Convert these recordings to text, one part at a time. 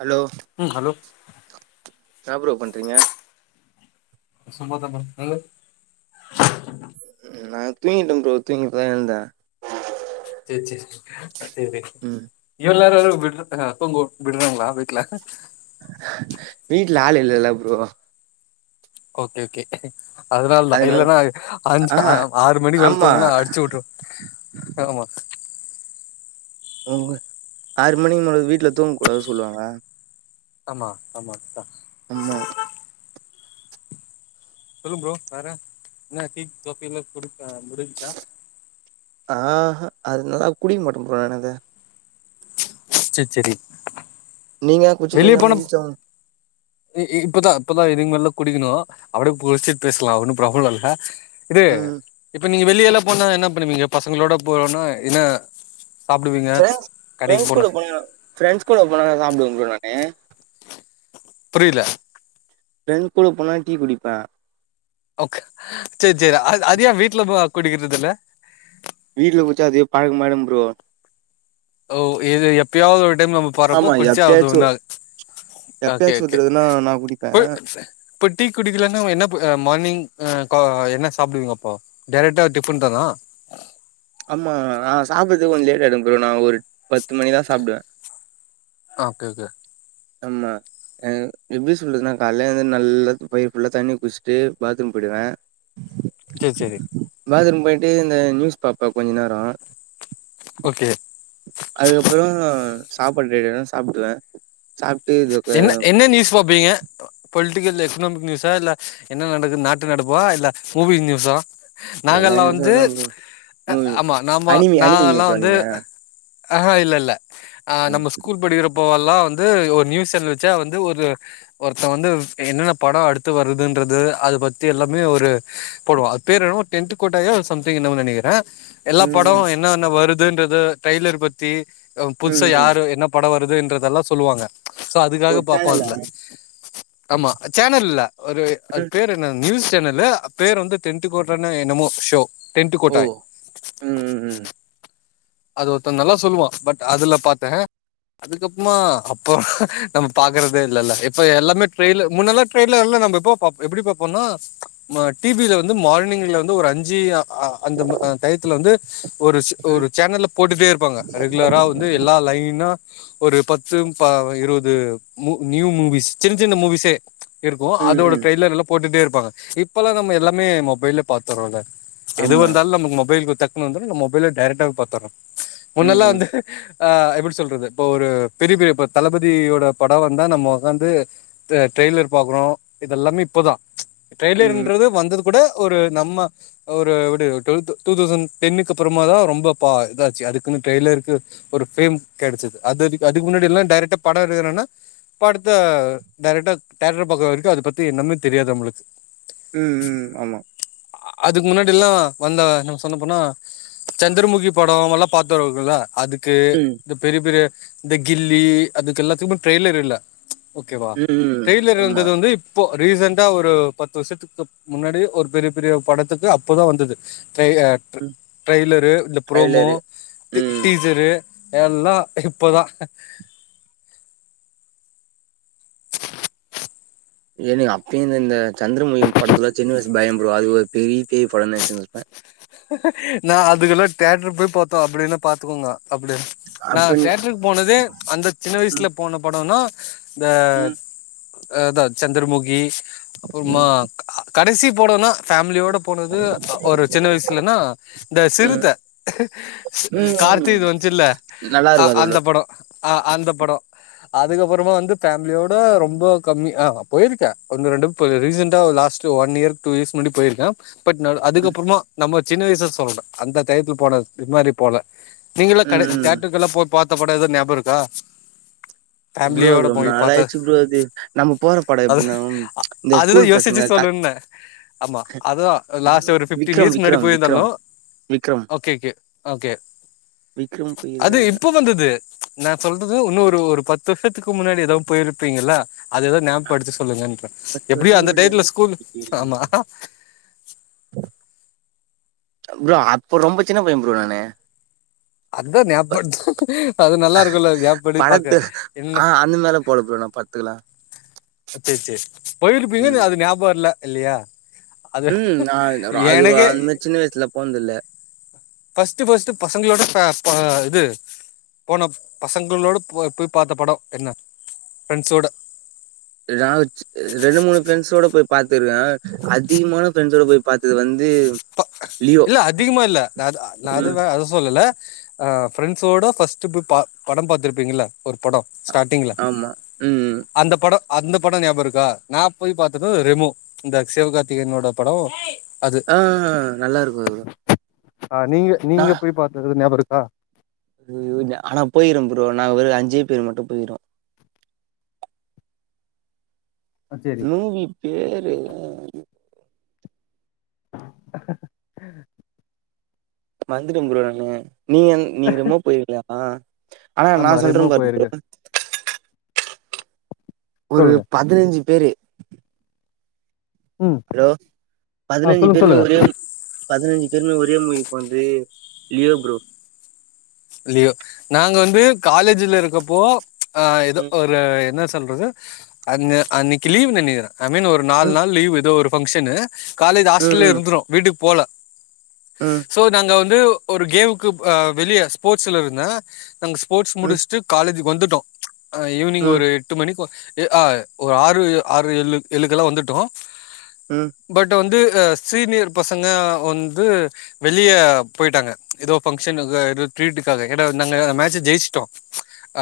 Hello ம் hello என்ன bro பண்றீங்க சும்மாதா ப்ரோ நீங்க நா தூங்கிட்ட ப்ரோ தூங்கி இப்ப தா எழுந்த செரி செரி செரி ம் எல்லாரு விட்ற ஏங்க தூங்கோ விட்றாங்ளா வீட்ல வீட்ல ஆள் இல்லல்ல ப்ரோ ஓகே ஓகே அதனால தா இல்லனா அஞ்ச் ஆ ஆறு மணிக்கு மேல துங்கனா அடிச்சி வுட்ரு ம் ஆமா உங்க ஆறு மணிக்கு மேல வீட்ல தூங்க கூடாது சொல்லுவாங்க ஆமா ஆமா அதா ஆமா சொல்லு ப்ரோ வேற என்ன டீ காபி எல்லா குடி அ முடிஞ்ச்சா ஆ ஹா அதுனெல்லா குடிக்க மாட்ட ப்ரோ நானது செர் செரி நீங்க குட்ச்சிட்டு வந்த மாரிச்சா இ இப்பதா இப்பல்லா இதுக்கு மேல்லா குடிக்கனு அப்படே குளிச்சிட்டு பேஸ்லா ஒன்னு பிர்பளம் இல்ல இது ம் இப்ப நீங்க வெளிய எல்லா போனா என்ன பண்ணுவீங்க பசங்களோட போறோனா என்ன சாப்டுவீங்க ஃப்ரெண்ட்ஸ் ப்ரெண்ட்ஸ் கூட போனா ஃப்ரெண்ட்ஸ் கூட போனாதா சாப்டுவே ப்ரோ நானு புரியில ஃப்ரெண்ட் கூட போனா டீ குடிப்ப ஒகே செர் செரி அது அது ஏ வீட்ல போ குடிக்கிறது இல்ல வீட்ல் குஅச்சா அதே பழக்க ஆயிடு ப்ரோ ஓ இது எப்பியாவது ஒரு டைம் நம்ம போறப்போ ஆமா குடிச்ச அது எப்பயாச்சு ஒன்னு ஆகா ஓகே எப்பயாச்சு ஒரு ஒகே தடவனா நா குடிப்பே போய் இப்ப டீ குடிக்கலனா என்ன போ அ மார்னிங் அ க என்ன சாப்டுவீங்கப்போ டேரைக்டா டிப்பன் தானா ஆமா நா சாப்புறது கொஞ்சோ லேட் ஆய்டு ப்ரோ நா ஒரு பத்து மணிதா சாப்டுவே ஆ ஓகே ஓகே ஆமா அ எப்டி சொல்றதுனா கால்ல வந்து நல்லா வயிர் ஃபுல்லா தண்ணி குடிச்சிட்டு பாத்ரூம் போய்டுவே ச்செ ச்செரி பாத்ரூம் போய்ட்டு இந்த ந்யூஸ் பாப்ப கொஞ்ச நேரு ஓகே அதுக்கப்றோ சாப்பாட் ரெடியான சாப்ட்ரே என்ன என்ன ந்யூஸ் பாப்பீங்க பொலிட்டிக்கல் எக்னாமிக் ந்யூஸா இல்ல என்ன நடக்கு நாட்டு நடப்பா இல்ல மூவிங் ந்யூஸா எல்லா நாங்கல்லா வந்து நியூஸும் தான் ப்ரோ. அ மூவி ஆமா நாம்ம அனிமி நா அனிமி நல்லா நியூஸா வந்து நீங்க? அஹா இல்லல்ல ஆ ம். நம்ம ஸ்கூல் படிக்கிறப்போ வல்லா வந்து ஒர் ந்யூஸ் ட்டர் வச்சா வந்து ஒரு ஒருத்த வந்துவ் என்னென்ன படா அடுத்து வருதுன்றது அத பத்தி எல்லாமே ஒரு போடுவா அத் பேர் என்னவோட் டென்ட்டு கொட்டயோ சம்த்திங் என்னவோ நெனிக்கிற ம், எல்லா படோ ம், என்னா ஹஜ்ன்ன வருதுன்றது டய்லர் பத்தி அ புதுசா ம், ம். யாரு என்னப் பட வருதுன்றதல்லா சொல்லுவாங்க சோ அதுக்காக ஒரு பாப்போ சேனலா? அதுல ஆமா சேனல் இல்ல ஒரு அத் ம். பேர் என்ன ந்யூஸ் சேனல்லு அ பேர் வந்து டென் ட்டு கொட்றனா என்னமோ ஷோ டெண்ட்டு ஓ! கொட்டாய் ம், ம், ம். அது ஒர்த்த நல்லா சொல்லுவா பட் அதல்ல பாத்தே அதுக்கப்புமா அப்பா நம்ம பாக்கற்தே இல்லல இப்ப எல்லாமே ட்ரெய்லு முன்னல்லா ட்ரெய்லர் இல்ல நம்ம இப்போ பாப் எப்டி பாப்போனா மா டிபில வந்து மார்னிங்ல வந்து ஒரு அஞ்சியா ஆ அந்தம்மு அ டய்த்துல வந்து ஒரு ஸு ம், ஒரு சேனல்ல போட்டுட்டே இருப்பாங்க ரெகுலார் ரா வந்து எல்லா லைன்னா ஒரு பத்தும் பா இருவது மு ந்யூ மூவிஸ் சின் சின்ன மூவிஸே இருக்கு ம், அதோட ம். ட்ரெய்லர் அதெல்லாப் போட்டுட்டே இருப்பாங்க இப்பல்லா நம் எல்லாமே மொபைல்ல பாத்துரோல எது ஆமா. வந்தால் நமக்கு மொபைல் குடுத்தக் வந்து மொபைல்ல டைரெக்டாவ் பாத்துரோ ம், முன்னல்லா ம், வந்து ஆ எப்பட் சொல்றது பொ ஒரு பெரி பெரிப்ப தளபதியோட படா வந்தா நம்ம ஒக்காந்து த ட்ரெய்லர் பாக்கறோ இதெல்லாமே இப்பதா ம், ம், ட்ரெய்லர்ன்றது வந்தது கூட ஒரு நம்ம ஒரு எப்டி டு்வல்த் டூ தௌசண்ட் டென்னுக் அப்புறமா தா ரொம்ப பா இதாச்சி அதுக்குன்னு ட்ரெய்லர்க்கு ஒரு ஃப்ரேம் கெடச்சது அதுவரிக்கி அதுக் முன்னாடி எல்லா டைரக்டா பட எருக்குரன்னா படுத்தா டைரக்ட்டா தேட்டர் பக்க வர்க்கு அத பத்தி என்னமே தெரியாது நம்ளுக் ம்ம் ஆமா அதுக் முன்னாடி எல்லா வந்த நம் சொன்ன போனா சந்திரமுகி அவ்ங்கல்லா பாத்துரவுக்குள்ள அதுக்கு ம். து பெரி பெரிய இந்த கில்லி அதுக்கல்லா தும்மு ட்ரெய்லர் இல்லா ஓகே வா ம் ம் ட்ரெய்லர் ஆமா ருந்தது வந்தி ப்போ ரீசண்டா ஒரு பத்து வர்ஸத்துக்கப் முன்னாடி ஒர் பெரிய பெரிய படத்துக்கு அப்பு தா வந்தது ட்ரய்யாட்ரு ம் ட்ரய்லரு இல ப்ரோமோ ட்ரைலரு ம் ஜ்ஜரு எல்லா இப்ப தா எனவே அப்பைய இன் இந்த சந்திரமுகிங் படத்துல சின்ன வய்சு பயம் ப்ரோ அதுஒ பெரிய பேய் படோ நென்ச்சுர் விஸ்ப்பே நா அதுக்குல்லா தேட்டரு போய் பாத்தோ அப்டின்னா பாத்துக்கோங்க அப்டி நா அப்ப ந தேட்ருக் போனதே அந்த சின்ன வய்சுல போன படோன்னா ம் இந்தக் அ தா சந்திரமுகி அப்புற்மா ம் கா கடசி படோன்னா ஃபேமிலியோடப் போனது அ ஒரு சின்ன வய்சு த்துலன்னா இந்த ம் சிறுத்த உ ம் கார்த்தி ம் இது வந்ச்சுல்ல நல்லா ஆ இருக்கு அது கூட அந்த படோ அ அந்த படோ அதுக்கப்பறமா வந்து ஃபேமிலியோட ரொம்ப கம்மி ஆ போயிருக்கே ஒன்னு ரெண்டு இப்ப ரீசன்டா last one year two years முன்னடி போயிருந்தன் பட் நடு ம் அதுக்கப்புறமா நம்ம சின்ன வயசு சொல்ற அந்த டயத்லபோனத் இது மாரி போல நீங்கல்லா ம் கடை ம் தொட்டருக்கல்லா போய் பாத்த படொஎது ஞாப இருக்கா ப்ரோ ஃபேமிலியோட அது ரொம்ப போய் பாத்த நாளாயிடுச்சு ப்ரோ அது நம்ம போற படோ அது எப்டின்னா இந்த அதுதா ஸ்கூல் யோசிச்சி பசங்க க சொல்லுன்னெ ஆம்மா அதா லாஸ்ட்டு ஒரு ஃபிஃப்டின் விக்ரம் இயர்ஸ்க் முன்னாடி விக்ரம் போயிர்ந்தால்லு விக்ரம் விக்ரம் ஒக்கே கே ஓக்கே விக்ரம் அது போயிருக்கே இப்போ வந்தது நா சொல்றது இன்னு ஒரு ஒரு பத்து வர்ஷத்துக்கு முன்னாடி எதாவ் பொயிருப்பீங்கல்ல அது எதோ ஞாப்படுத்தி சொல்லுங்கன்ற பத்து எப்டியோ வருஷத்துக்கு அந்த முன்னாடி டைத்ல எந்த ஸ்கூல்லு படத்துக்கு போயிருக்கே ஆம்மா ப்ரோ அப்போ ரொம்ப சின்ன பைய ப்ரோ நானு அத்தா ஞாபடுத் அது நல்லாருக்குல்ல ஞாபடி பாக்க படத்து ஆ என்ன அந்த மேல போல ப்ரோ நா பட்துக்கலா ச்சே சேர் ம் போயிருப்பீங்கஅது ஞபகொ இல்ல இல்லியா ம் நா அந் ரொ அது சின்ன வய்சுல போன்துல்ல ஃபஸ்ட் ஃபஸ்ட்டு பசங்களோட இது போனப் பசங்களோட போய் போய் படம் என்ன ஃப்ரென்சோட ராஜ் ரெண்டு மூணு ஃப்ரண்ஸோட போய் பாத்துருக்க அதிகமான ஃப்ரண்ஸோட போய் பாத்தது வந்து ப லியோ. இல்ல அதிகமா இல்ல நா அது ஆ நா ம். அதுவா அது சொல்லல ஆ ஃப்ரெண்ஸோட ஃபஸ்டு போ ப படம் பாத்துருப்பீங்கில்ல ஒரு படொ ஸ்டாட்டிங்ல ஆமா. ம். அந்த படொ அந்த படொ ஞபாருக்கா நா போய் பாத்த ரெமோ இந்த சிவோகார்த்திகேய்ன்னோட படொ அது ஆ நல்லாருக்கூ அது ப்ரோ ஆ நீங்க நீங்க போய் பாத்தது ஞாபருக்கா ஐயயோ ஆனா போயிக்கர ப்ரோ நா ஒரு அஞ்சே பேரு மட்டு போயிடுவோ ஆ சேரி நூவி பேரு [inaudible] மறந்துட்டே ப்ரோ நானு நீங்க நீங்க ரெமோ போயிருக்லா ஆ ஆனா நா ஆமா சொல்ற ரெமோ பாரு ப்ரோ போயிருக்கு ஒரு சொல்லுங்க பதினஞ்சுபேரு ம் ஹலோ ஆ சொல்லுங்க பதினஞ்சிபேருமே சொல்லுங்க ஒரே பதினஞ்சு பேருமே ஒரே மாரி போன்து லியோ ப்ரோ லியோ நாங்க வந்து காலேஜ்ல இருக்கப்போ ஆ ஏதோ ம். ஒரு என்னா சொல்றது அன் அன்னைக்கு லீவ் நெனைக்கிறே ஐ மின் ஒரு நாலு ம். நாள் லீவு ஏதோ ஒரு ஃபங்க்ஷன்னு காலேஜ்ஜு ம். ஹாஸ்டல்ல ம். இருந்துரூ வீட்டுக் போல ம் சோ நாங்க வந்து ஒரு கேம்க்கு ஆ வெளியே ஸ்போர்ட்ஸ்லருந்தே நாங் ஸ்போர்ட்ஸ் ம். முடிச்ட்டு காலேஜுக்கு வந்துட்டோ ஆ ஈவினிங் ம் ஒரு எட்டு மணிக் எ ஆ ஒரு ஆறு ஆறு ஏழு ஏழுக்கெல்லா வந்துட்டோ ம் பட் வந்து ஆ சீனியர் பசங்க வந்து வெளிய பொய்டாங்க எதோ ஃபங்சன்னு க இருக் ட்ரீட்டுக்காக எனா நாங்க மேட்ச்சு ஜெயிச்சுட்டோ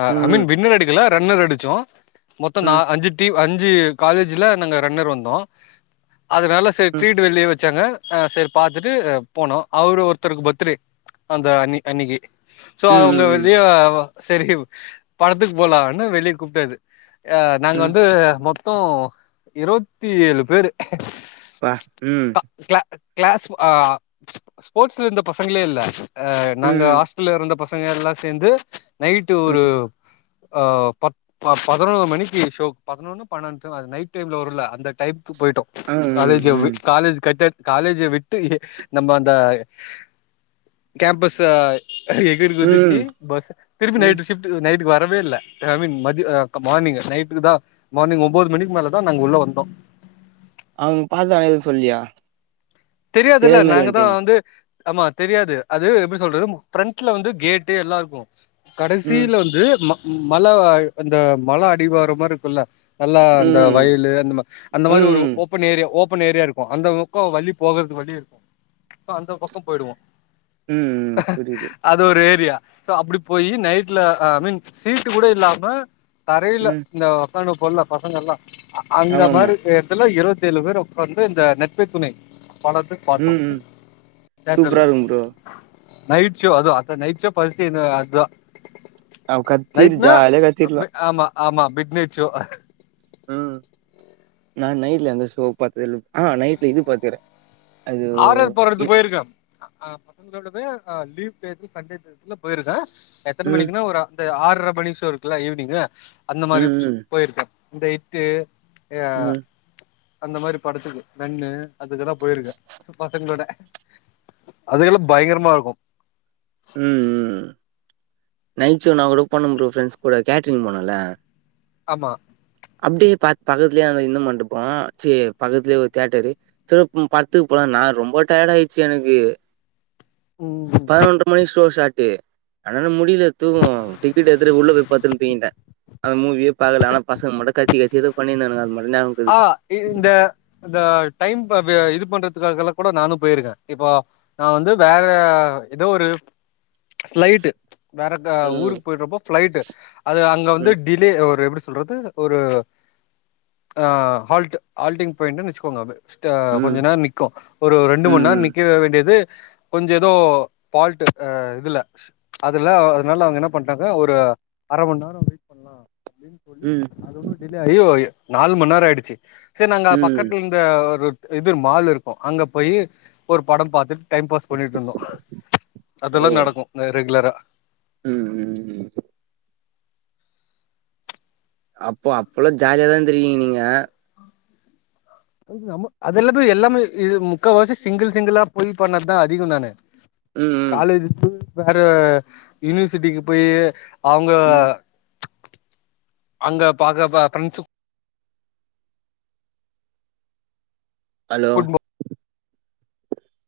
அ ஐன் ம் வீன்னர் அடிக்கல ரன்னர் அடிச்சோ மொத்தொ நா ம் அஞ்சு டீம் அஞ்சு காலேஜ்ல நாங்க ரன்னர் வந்தோ அதுனால தே ம் ஃபீடு வெளிய வெச்சாங்க ஆ செர் பாத்துட்டு போனொ அவரு ஒருத்தருக்கு பர்த்ரே அந்த அன்னி அன்னிக்கு சோ அ அவுங்க ம் வெளிய வ வ செரி படத்துக்கு போலான்னு வெளிய கூப்டாரு ஆ நாங்க ம் வந்து மொத்தோ இருவத்தி ஏழு பேரு ப்பா ம் க்ளா க்ளாஸ் ஒ ஆ ஸ்போர்ட்ஸ்லந்த பசங்ளே இல்ல ஆ நாங்க ம் ஆர்ஸ் ல இருந்த பசங்க எல்லா சேந்து நைட்டு ஒரு ம் பத் பதினொரு மணிக்கு ஷோ பதினொன்ன பன்னெண்டு அது நைட் டைம்ல வருலோ அந்த டைம்க்கு போயிட்டோ ஆ ம் காலேஜ் வ் ம் காலேஜ் கட் அட் காலேஜ விட்டு நம்ம அந்த கேம்பஸ எகிரி குதுச்சி ம் பஸ்ச திருப்பி ம் நைட்டு சிப் டுக்கு நைட்டுக்கு வரவே இல்ல ஐ மீன் மதிய அ மார்னிங் நைட்டுக்கு தா மார்னிங் ஒம்போது மணிக்கு மேல தா நாங்க உள்ள வந்தோ அவுங்க பாத்தாங்க எதுவு சொல்லியா தெரியாதுல்ல தெரியாத மாரி நாங்க தா வந்ட்டீங்க வந்து ஆமா தெரியாது அது எப்டி சொல்றது ப்ரண்ட்ல வந்து கேட்டு எல்லா இருக்கு ம் கடைசீல வந்து ம மல அந்த மல அடிவார மாரி இருக்குல்ல நல்லா அந்த ம் வயலு நம்ப அந்த மாரி ஒரு ம் ஓப்பன் ஏரியா ஓபன் ஏரியா இருக்கு அந்த பக்கோ வலி போகறதுக்கு வழி இருக்கு சோ அந்த பக்கோ போயிடுவோ ம் புரியுது அது ஒரு ஏரியா சோ அப்படி போயி நைட்ல ஐ மீன் சீட்டு கூட இல்லாம தரையில ம் இந்த உக்காந்துனு இருப்போல்ல பசங்கெல்லா அந்த ஆமாமா மாரி தியேட் ருல இருவத்தேழு பேர் உக்காந்து இந்த நட்பே துணை படத்த பாத்தோ ம் ம் சூப்பரா தேட்ருல்ல இருக்கு ப்ரோ நைட் ஷோ அது அந்த நைட் ஷோ ஃபஸ்ட் எனக்கு அதா அவ கத்திரு நைட்னா ஜாலியா கத்திர்லா ஆமா ஆமா மிட் நைட் ஷோ ம் நா நைட்ல எந்த ஷோவு பாத்ததில்ல ஆ நைட்ல இது பாத்துக்கிறே அது ஆறர் இ படத்துக்கு போயிருக்கே ஆ பசங்களோடவே லீவ் டேஸ்ல சண்டே டேஸ்ல போயிருக்கே எத்தன ம் மணிக்குனா ஒரு அந்த ஆர்ற மணி ஷோ இருக்குல்ல ஈவ்னிங்கு அந்த ம் மாரி ம் போயிருக்கே இந்த இட்டு ஏ ம் அந்த மாரி படத்துக்கு நன்னு அதுக்கெல்லா போயிருக்கே பசங்களோட அதுகளெல்லா பயங்கரமா இருக்கு ம் ம் ம் நைட் ஷோ நா கூட போன ப்ரோ ஃப்ரெண்ட்ஸ் கூட கேட்ரிங் போனல்ல ஆமா அப்டியே பாத் பக்கத்துல அந்த இந்த மண்டபோ சீ பக்கத்துலயே ஒரு தேட்டரு திருப்புவு படதுக்கு போலான்னு நா ரொம்ப டயர்ட் ஆயிடுச்சு எனக்கு பதினொன்ற மணிக்கு ஷோ ஷாட்டு அதுனால முடியல தூக்கோ டிக்கடெடுத்துட்டு உள்ள போயி பத்துன்னு தூங்கிட்டே ஆனா மூவியே பாக்கல இவ மட்டு கத்தி கத்தி ஏதோ பண்ணிருந்தானுங்க அது மட்டோ நியாபகோ ஆ இது இந்த இந்த டைம் பாபிய இது பண்றதுக்காகல்லா கூட நானு போயிருக்கே இப்போ நா வந்து வேற ஏதோ ஒரு ஃப்ளைட்டு வேறக்கா ம் ஊருக்கு போயிறப்போ ஃபிளைட்டு அது அங்க வந்து ம் டிலே ஒரு எப்டி சொல்றது ஒரு ஆ ஹால்ட் ஹால்டிங் பாயிண்ட்டுன்னு வச்சுக்கோங்க ஸ்டு கொஞ்ச ம் நேரோ நிக்கோ ஒரு ரெண்டு மணி நேரோ ம் நிக்க வேண்டியது கொஞ்ச ஏதோ ஃபால்டு இதுல அதுல அதனால அவங்க என்ன பண்டாங்க ஒரு அர மணி நேரோ வெயிட் பண்ணலா அப்டின் தோழி ம் அது ஒன்னு டிலே ஆயி ஒரு நாலு மணி நேரோ ஆயிடுச்சி செரி நாங்க ம் பக்கத்தின் த ஒரு இது மால் இருக்கு அங்க போயி ஒரு பட பாத்துட்டு டைம் பாஸ் பண்ணிட்டுருந்தோ ஓ அதெல்லா நடக்கு ரெகுலரா ம் ம் ம் அப்போ அப்பல்லா ஜாலியாதா இருந்துருக்கீங்க நீங்க அதுக்கு நம்ம அதுல போயி எல்லாமே இது முக்காவாசி சிங்கிள் சிங்கிளா போயி பண்ணத்தா அதிகோ நானு ம் ம் காலேஜு டு வேற யூனிவர்சிட்டிக்கு போயி அவுங்க ம் அங்க பாக்க ப பிரின்சு ஹலோ கூட்டு போ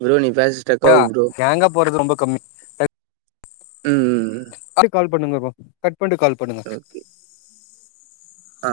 குட்வினிங் ஃபேஸ் கே ஆ கேங்கா போறது ரொம்ப கம்மி ம் ம் ம் கால் பண்ணுங்க போ கட் பண்ணிட்டு கால் பண்ணுங்க ஓகே ஆ